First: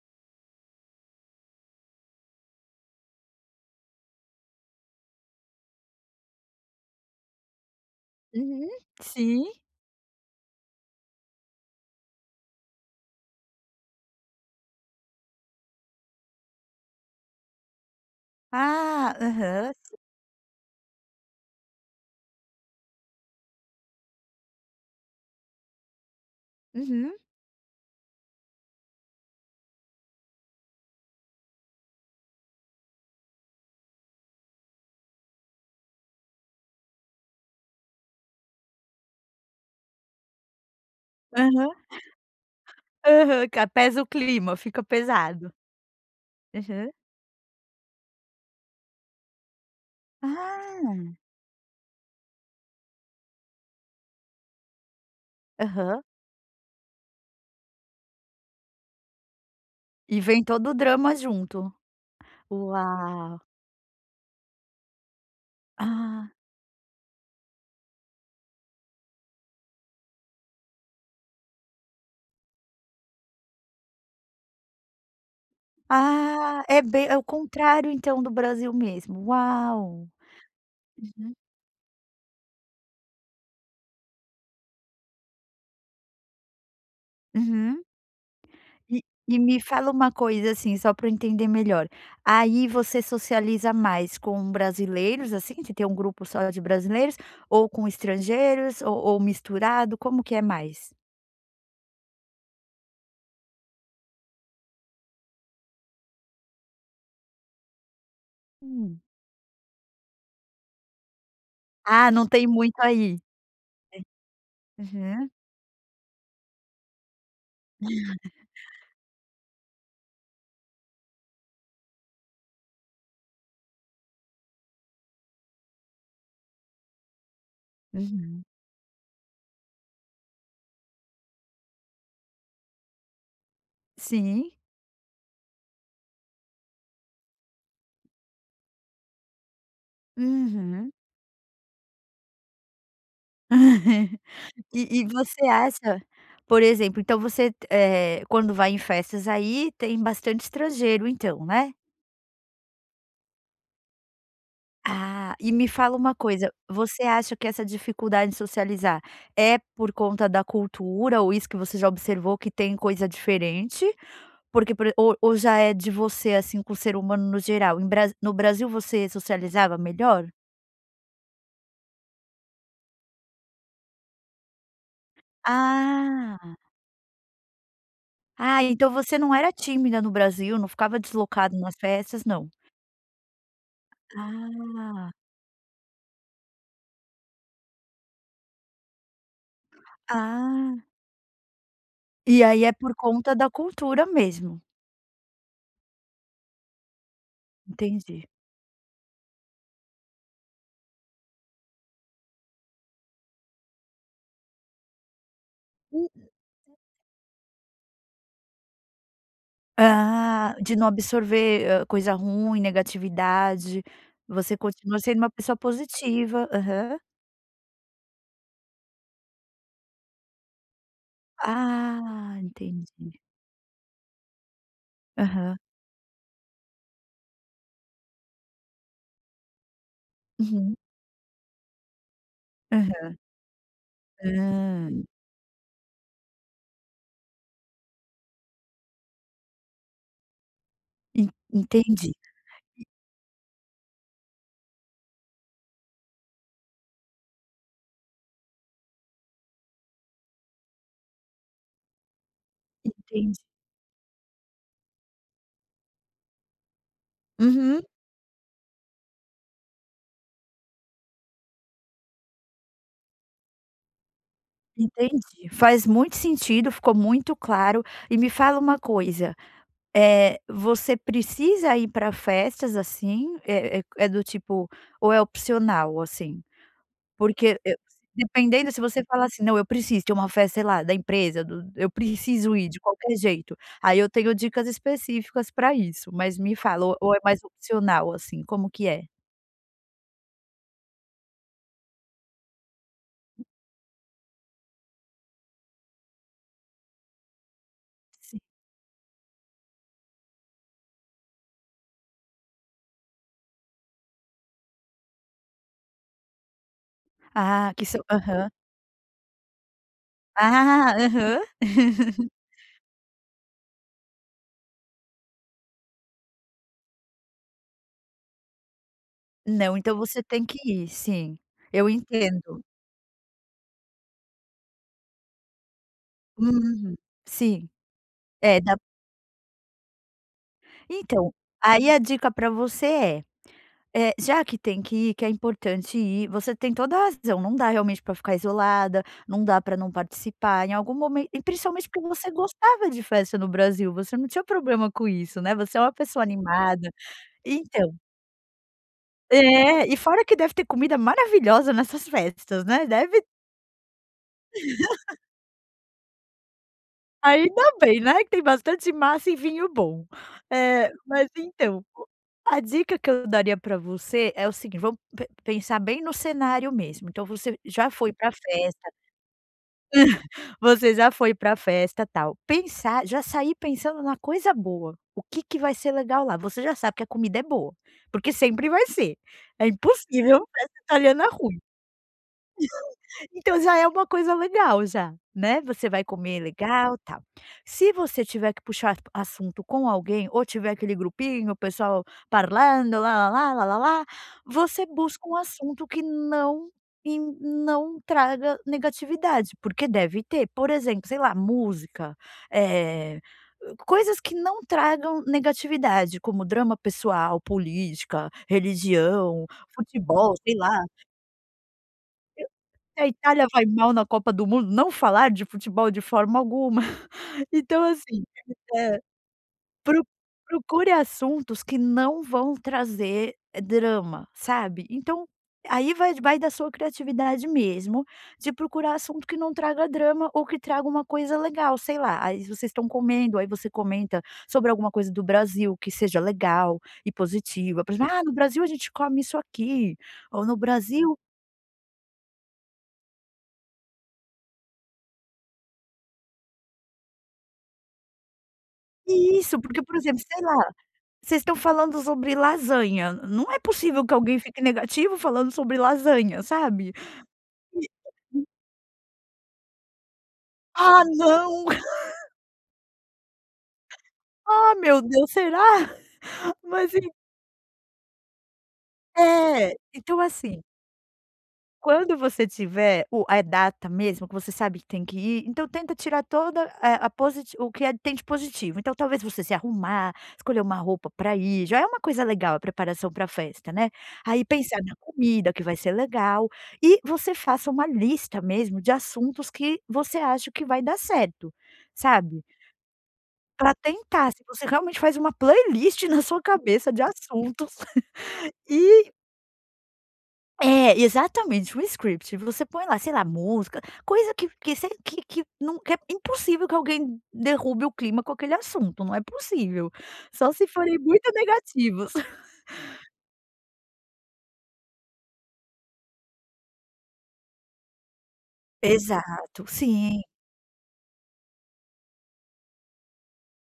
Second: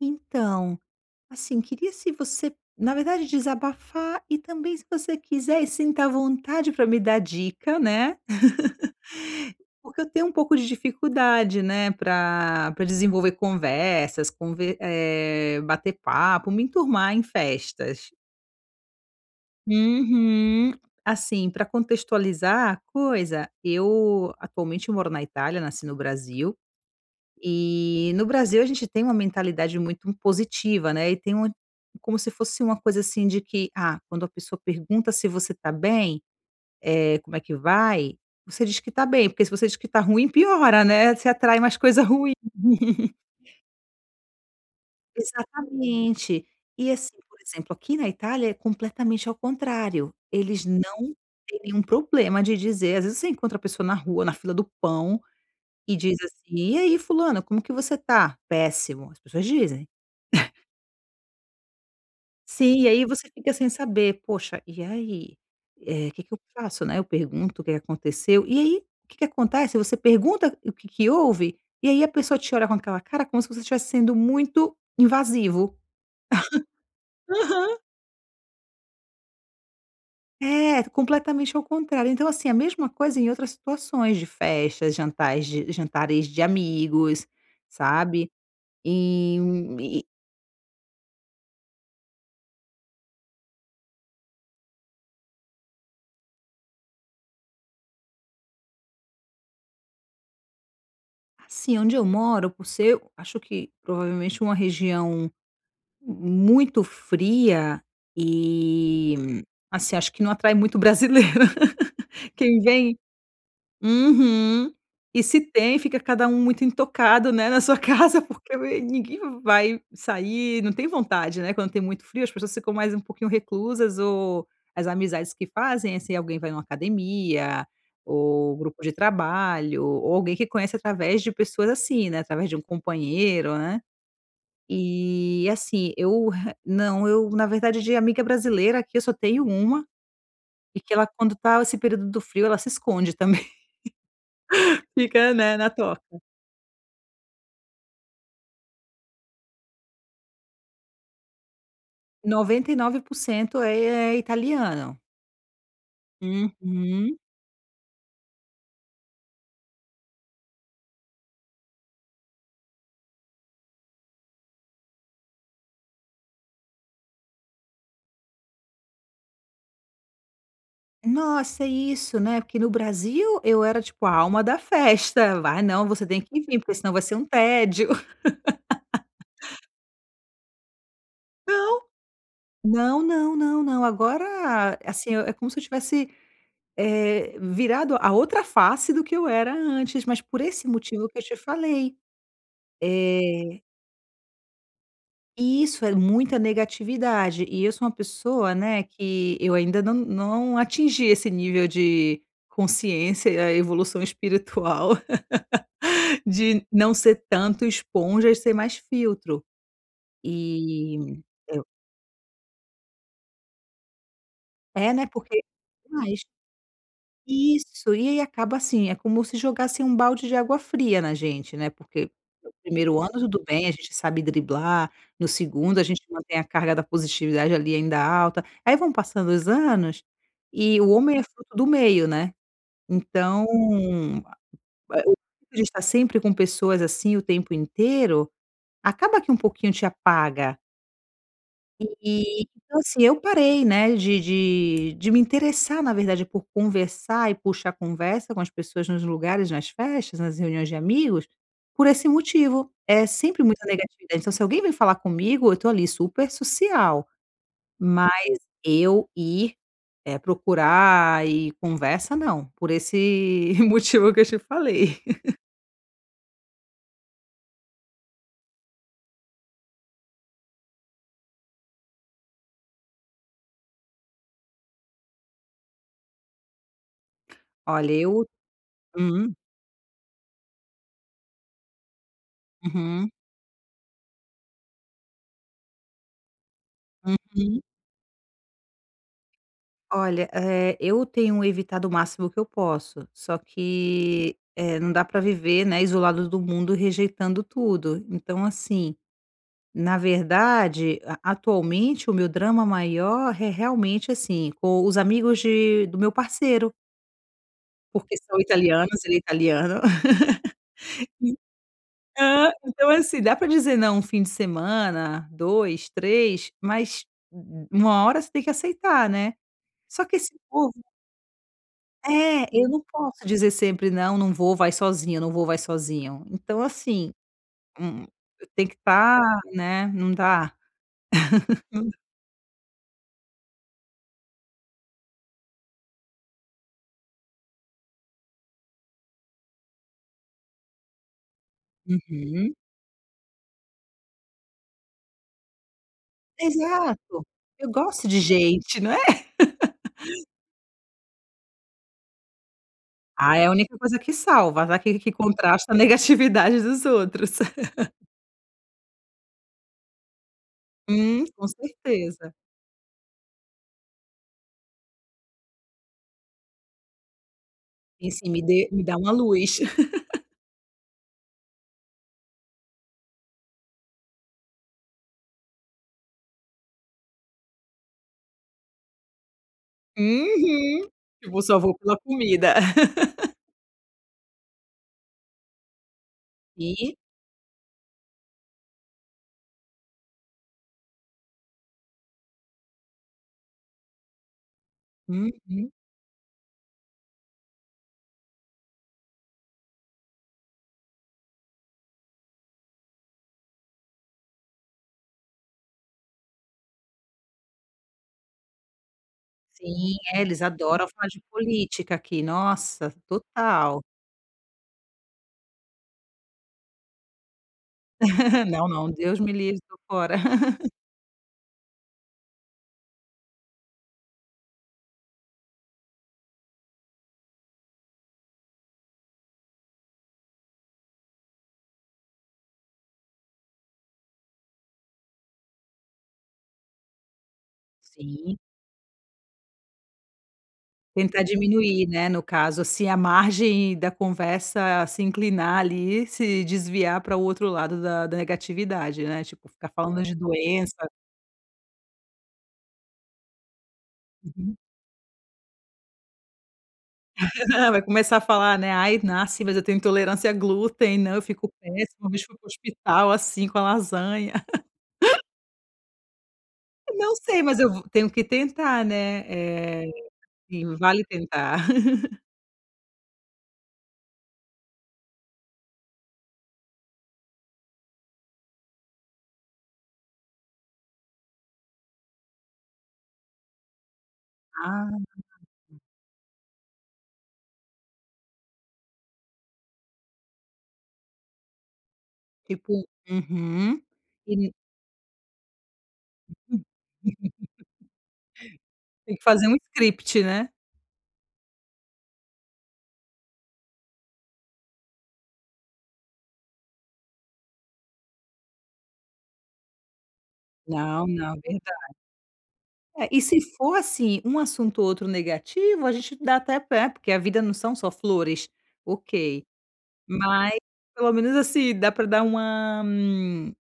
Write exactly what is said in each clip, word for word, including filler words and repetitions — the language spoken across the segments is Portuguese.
Então, assim, queria se você na verdade desabafar, e também se você quiser, e sinta à vontade pra me dar dica, né. Uhum, sim. Porque eu tenho um pouco de dificuldade, né, pra pra desenvolver conversas, conver eh, bater papo, me enturmar, em festas. Ah, aham. Uhum. Assim, pra contextualizar a coisa, eu atualmente moro na Itália, nasci no Brasil. Uhum. E no Brasil a gente tem uma mentalidade muito impositiva, né, e tem uma como se fosse uma coisa assim, de que: "Ah, quando a pessoa pergunta se você tá bem, eh, como é que vai, você diz que está bem, porque se você diz que está ruim, piora, né. Você atrai Aham. mais coisa ruim". Aham. Ca pesa o clima, fica pesado. Exatamente. Aham. E assim, por exemplo, aqui na Itália, é completamente ao contrário. Eles não Ah! têm nenhum problema de dizer às vezes você encontra a pessoa na rua, na fila do pão, e Aham. diz assim: "E aí fulana, como que você está?". "Péssimo." As pessoas dizem. E vem todo o drama junto. Sim, e aí você Uau. fica sem saber: "Poxa, e aí, eh, que Ah. que eu faço, né, eu pergunto o que que aconteceu?". E aí, o que que acontece, você pergunta o que que houve, e aí a pessoa te olha com aquela cara, como se você estivesse sendo muito invasivo. Ah, é bem é o Aham! contrário, então, do Brasil mesmo. Uau. É, Uhum. completamente ao contrário. Então assim, a mesma coisa em outras situações de festas, jantais de jantares de amigos, Uhum. sabe. E e E, me hum, fala e e uma coisa, assim, só pra eu entender melhor, aí você socializa mais com brasileiros, assim, você tem grupo só de brasileiros, ou com estrangeiros, ou ou misturado, como que é mais? Assim, onde eu moro, por ser, acho que provavelmente, uma região muito fria Hum. e, assim, acho que não atrai muito brasileiro, Ah não tem quem muito vem aí? Uhum. É. E, Aham. se tem, fica cada um muito intocado, né, na sua casa, porque ninguém vai sair, não tem vontade, né? Quando tem muito frio, as pessoas ficam mais um pouquinho reclusas, ou as amizades que fazem, assim, alguém vai numa academia, Uhum. ou grupo de trabalho, ou alguém que conhece através de pessoas, assim, né, através de um companheiro, né. Sim. E, assim, eu re eu não Eu, na verdade, de amiga brasileira aqui, eu só tenho uma, e que Uhum. ela, quando tá esse período do frio, ela se esconde também, E e fica, você né, na toca. acha, por exemplo, então você te eh, quando vai em festas aí, tem bastante estrangeiro então, né? noventa e nove por cento é é italiano. Ah, e me fala uma coisa. Você Uhum. acha que essa dificuldade de socializar é por conta da cultura ou isso que você já observou que tem coisa diferente? Porque, por ou ou já é de você assim, com o ser humano no geral? Em Brasi no Brasil você socializava melhor? Nossa, é isso, né. Porque no Brasil, eu era tipo, a alma da festa. "Vai, não, você tem que Ah. ir, porque senão vai ser um tédio". Ah, então você não era tímida no Brasil, não ficava deslocado nas Não. festas, não? Não, não, não, não, agora eh, Ah. assim, é como se eu tivesse, eh, virado a outra face do que eu era antes, mas por esse Ah. motivo que eu te falei. E aí é por conta da Eh cultura mesmo. Isso, é muita negatividade, e eu sou uma Entendi. pessoa, né, que eu ainda não não atingi esse nível de consciência e a evolução espiritual de não ser tanto esponja, e ser mais filtro. Ah. De não E eu absorver, hã, coisa ruim, negatividade. Você É, continua né, sendo uma porque pessoa mais. positiva. Aham. Isso, e aí acaba assim, é como se jogassem um balde de água fria na gente, né, porque Ah, primeiro ano entendi. tudo bem, a gente sabe driblar. No Aham. segundo, a gente mantém a carga da positividade, ali, ainda alta. Aí vão passando os anos, Uhum. e o homem é fruto do meio, né. Aham. Então a Hã. a o a gente tá sempre com pessoas, assim, o tempo inteiro, acaba que um pouquinho te apaga. En entendi. E, então assim, eu parei, né, de de de me interessar, na verdade, por conversar e puxar conversa com as pessoas nos lugares, nas festas, nas reuniões de amigos, por esse motivo. É Entendi. sempre muita negativa, então se alguém vem falar comigo, eu tô ali, super social, Uhum. mas eu ir, eh, procurar e conversa, não. Por esse motivo que eu te falei. Entendi. Faz muito sentido, ficou muito claro. E me fala uma coisa, eh, você precisa ir pra festas, assim? É é é do tipo ou é opcional, assim. Porque eu Olha eu dependendo, se você fala hum. assim: "Não, eu preciso. De uma festa, sei lá, da empresa, do eu preciso ir, de Uhum. qualquer jeito", aí eu tenho dicas específicas pra isso. Mas me fala ou ou é mais Uhum. opcional, assim, como que é? Olha, eh, eu tenho evitado o máximo que eu posso. Só que, eh, não dá pra viver, né, isolados do mundo, rejeitando tudo. Então assim, na verdade a atualmente, o meu drama maior re realmente assim, o os amigos de do meu parceiro. Ah, que são Porque são aham. italianos ele é italiano. Ah! Aham. E hã. Então assim. Dá pra dizer não um fim de semana, dois, três mas, u u uma hora você tem que aceitar, né. Não, então Só que você esse tem que povo ir. Sim. Eu É, entendo. eu não posso dizer sempre: "Não, não vou, vai sozinho. Eu não vou, vai sozinho." Então Uhum. assim. Sim. Hum, eu É, tenho que na tá né. Não dá. Então. Aí a dica pra você é. Eh, já que tem que ir que é importante ir você tem toda a razão. Não dá realmente pra ficar isolada, não dá pra não participar em algum momento e principalmente, porque você Uhum. gostava de festa no Brasil. Você não tinha problema com isso, né. Você é uma pessoa animada. Exato. Eu Então. gosto de gente, não é? É. E fora que deve ter comida maravilhosa nessas festas, né. Deve Ah, é a única coisa que salva, né. Aquele que contrasta a negatividade dos outros. Ainda bem, né. Que tem bastante massa e vinho bom. Eh, Uhum. mas, Com então. Co certeza. a dica que eu daria pra você é o seguint vamos pe pensar bem no cenário mesmo. Então você já E foi sim. pra Me dê me festa dá uma luz. Você já foi pra festa, tal. Pensar já sair pensando numa coisa boa. "O que que vai ser legal lá?" Você já sabe que a comida é boa. Porque sempre vai ser. É impossível festa Uhum. italiana Eu vou ruim. só vou pela comida. Então já é uma coisa legal, já, né. Você vai comer E legal, tal. Se você tiver que puxar a assunto com alguém ou tiver aquele grupinho o pessoal parlando lalala lalala você busca um Uhum. assunto que não e não traga negatividade, porque deve ter. Por exemplo, sei lá, música. Eh, hã, coisas que não tragam negatividade, como drama pessoal, política, religião, Sim, é, futebol, eles sei lá. adoram falar de política aqui. E Nossa! se a Itália vai Total. mal na Copa do Mundo, não falar de futebol de forma alguma. Então assim Não, não. hã. Deus me livre. Tô Pro fora. procure assuntos que não vão trazer drama, sabe. Então aí vai d vai da sua criatividade mesmo, de procurar assunto que não traga drama ou que traga uma coisa legal sei lá. Aí vocês estão comendo. Aí você comenta sobre alguma coisa do Brasil que seja legal e positiva, por exemplo: "Ah, no Sim. Brasil a gente come isso aqui" ou "no Brasil" Tentar diminuir, né, no caso, assim a margem da conversa se inclinar ali, se desviar para o outro lado da da negatividade, né. Tipo, Isso! ficar Porque, por falando de exemplo. Sei lá. doença. Vocês estão falando sobre lasanha. N não é possível que alguém Uhum. fique negativo falando sobre lasanha, sabe? Vai começar a [unintelligible] falar, né: "Ai, nossa, mas eu tenho intolerância a glúten. Ah, Não, eu fico não! péssimo, [unintelligible] fui pro hospital assim com a lasanha." Ah, meu Deus será? Mas em Não sei, mas eu vo tenho que tentar, né. É! Eh, Então assim sim. Vale tentar. quando você tiver o a data mesmo que você sabe que tem que ir, então tenta tirar toda, eh, a posit o que, eh, tem de positivo. Então talvez você se arrumar, escolher uma roupa pra ir já é uma coisa legal, a preparação pra festa, né. Aí pensar na Ah! comida o que vai ser legal. E você faça uma lista mesmo de assuntos que você acha que vai dar certo. Sabe. Tipo Pra uhum. tentar. Se Sim. você realmente faz uma playlist na sua cabeça de assuntos. E Tem que fazer um script, né. É, exatamente. Um script. Você põe lá, sei lá, música coisa que que se que que não que é impossível que alguém derrube o clima com aquele assunto. Não é possível. Só se forem Não, muito não. Verda negativos. É. E se for assim, um assunto ou outro negativo, a gente dá até pé, porque a vida não são só flores. OK. Exato. Sim. Mas pelo menos, assim. Dá pra dar uma m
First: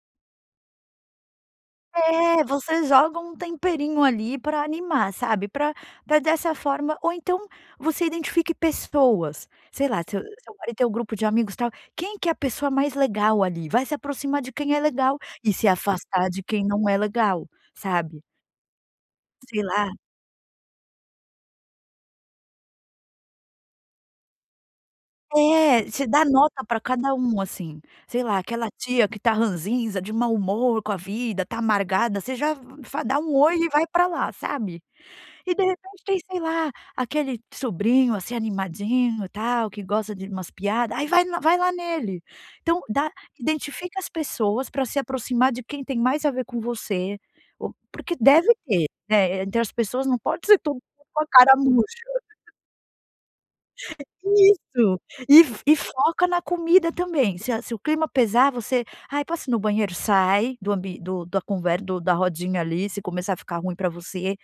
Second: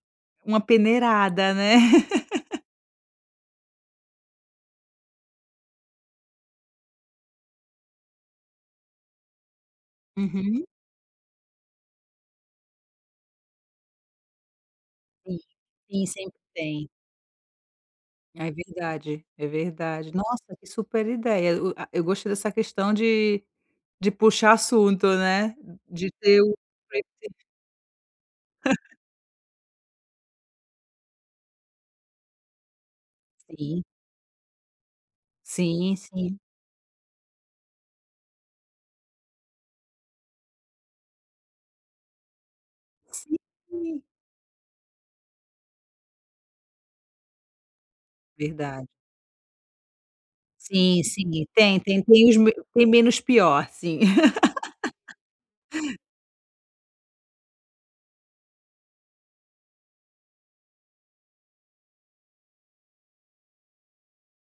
uma peneirada, né. É! Você joga um temperinho ali, pra animar, sabe. Pra pra dessa forma ou então você identifique pessoas. Sei lá, se seu Uhum. marido tem um grupo de amigos, tal. Quem que é a pessoa mais legal ali? Vai se aproximar de quem é legal Sim. e se Sim, afastar sempre de quem não tem. é legal. Sabe. Ai, verdade. É Sei lá verdade. Nossa, que super ideia. O a eu gostei dessa questão de de puxar assunto, né. É. Você De dá ter o. nota pra cada um, [unintelligible] assim. Sei lá. Aquela tia que tá ranzinza, de mau humor com a vida, tá amargada, você já va dá um oi e Sim. vai pra lá, sabe. E, de Sim, repente tem, sim. sei lá. Aquele sobrinho, assim, animadinho tal, que gosta de umas piada aí vai l vai lá nele. Então dá identifica Sim! as pessoas pra se aproximar de quem tem mais a ver com você. O porque deve ter, Verdade. né. Então as pessoas não pode ser todo mundo Sim, com a sim. cara Tem murcha. tem tem os m tem menos pior, sim. Isso! E fo e foca na comida também. Se a se o clima pesar, você: "Ai, posso ir no banheiro?" Sai do ambi do da conver do da rodinha ali se começar a ficar ruim pra você,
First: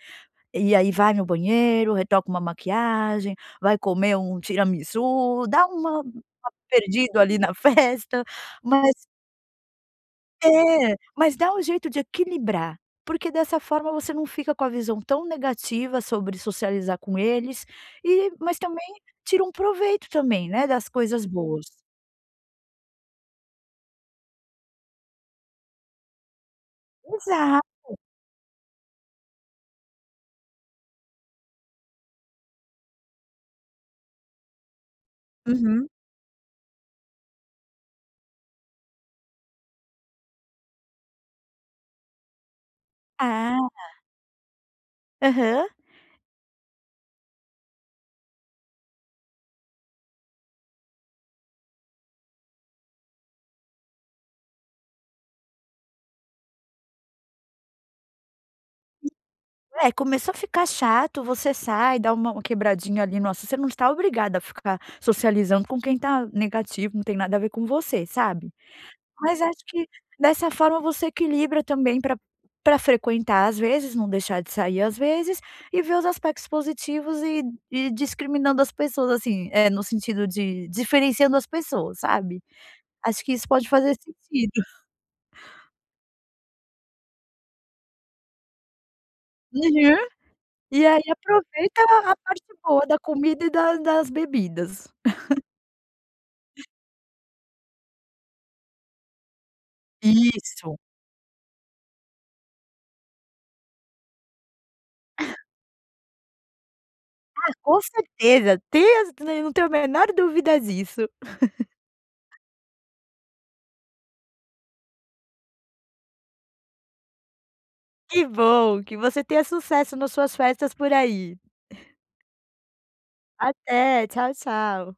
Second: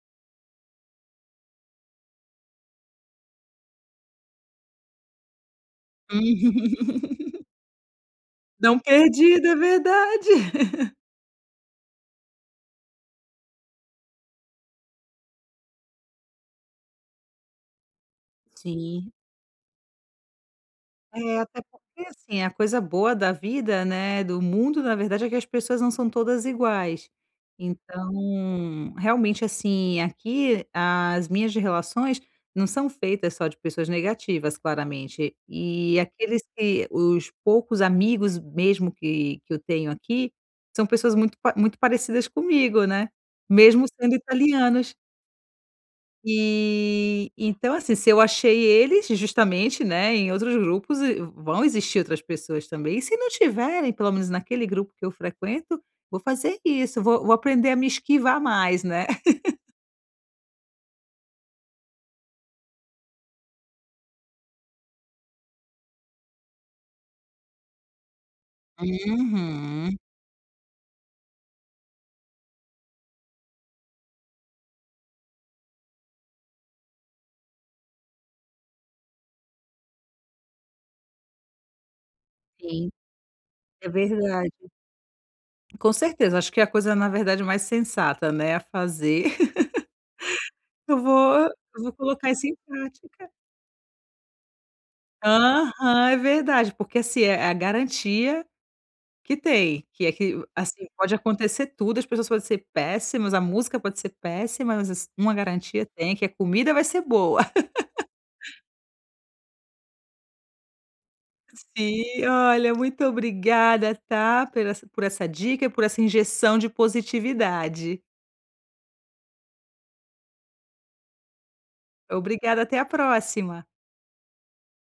e aí vai no banheiro, retoca uma maquiagem, vai comer um tiramisu, dá uma uma Uhum. perdido ali na festa. Dá um Mas perdido. É verdade. É! Mas dá um jeito de equilibrar. Porque dessa forma você não fica com a visão tão negativa sobre socializar com eles e mas também Sim. tira um proveito também, né, das coisas É. Até boas. porque, assim. A coisa boa da vida, né, do mundo, na verdade é que as pessoas não são todas iguais. Exato! Então, realmente, assim, aqui as minhas relações não são feitas só de pessoas negativas, claramente. Uhum. E aqueles que os poucos amigos mesmo que que eu tenho aqui, são pessoas muito pa muito parecidas comigo, né. Ah, Mesmo na sendo italianos. Aham. E, então assim. Se eu achei eles justamente, né, em outros grupos e v vão existir outras pessoas também. E se não tiverem, pelo menos naquele grupo que eu frequento, vou fazer isso. Vou vou aprender a me esquivar mais, né. É, começou a ficar chato, você sai e dá uma quebradinha ali no assu você não está obrigada a ficar socializando com quem tá negativo. Não tem nada a ver com você, sabe. Mas acho que Uhum. dessa forma você equilibra também pra pra frequentar, às vezes não deixar de sair, às vezes e ver os aspectos positivos e ir ir discriminando as pessoas, assim, eh, no sentido de diferenciando as pessoas, sabe. Sim. Acho que isso pode É fazer sentido. verdade. Com certeza. Acho que é a coisa, na verdade mais sensata, né, a fazer. Uhum. E aí Eu vou aproveita eu vou a a colocar parte isso em boa da prática. comida e da das bebidas. Aham, é verdade. Porque assim, é é a garantia que tem. Que é que o Isso. assim. Pode acontecer tudo as pessoas podem ser péssimas, a música pode ser péssima, mas assi uma garantia tem, que a comida vai ser boa. Ah, com certeza! Te eu não tenho a menor dúvida disso. Sim. Olha, muito obrigada, tá, por essa por essa dica e por essa injeção de positividade. Que bom! Que você tenha sucesso nas suas festas por aí. Obrigada. Até a próxima. Até. Tchau, tchau.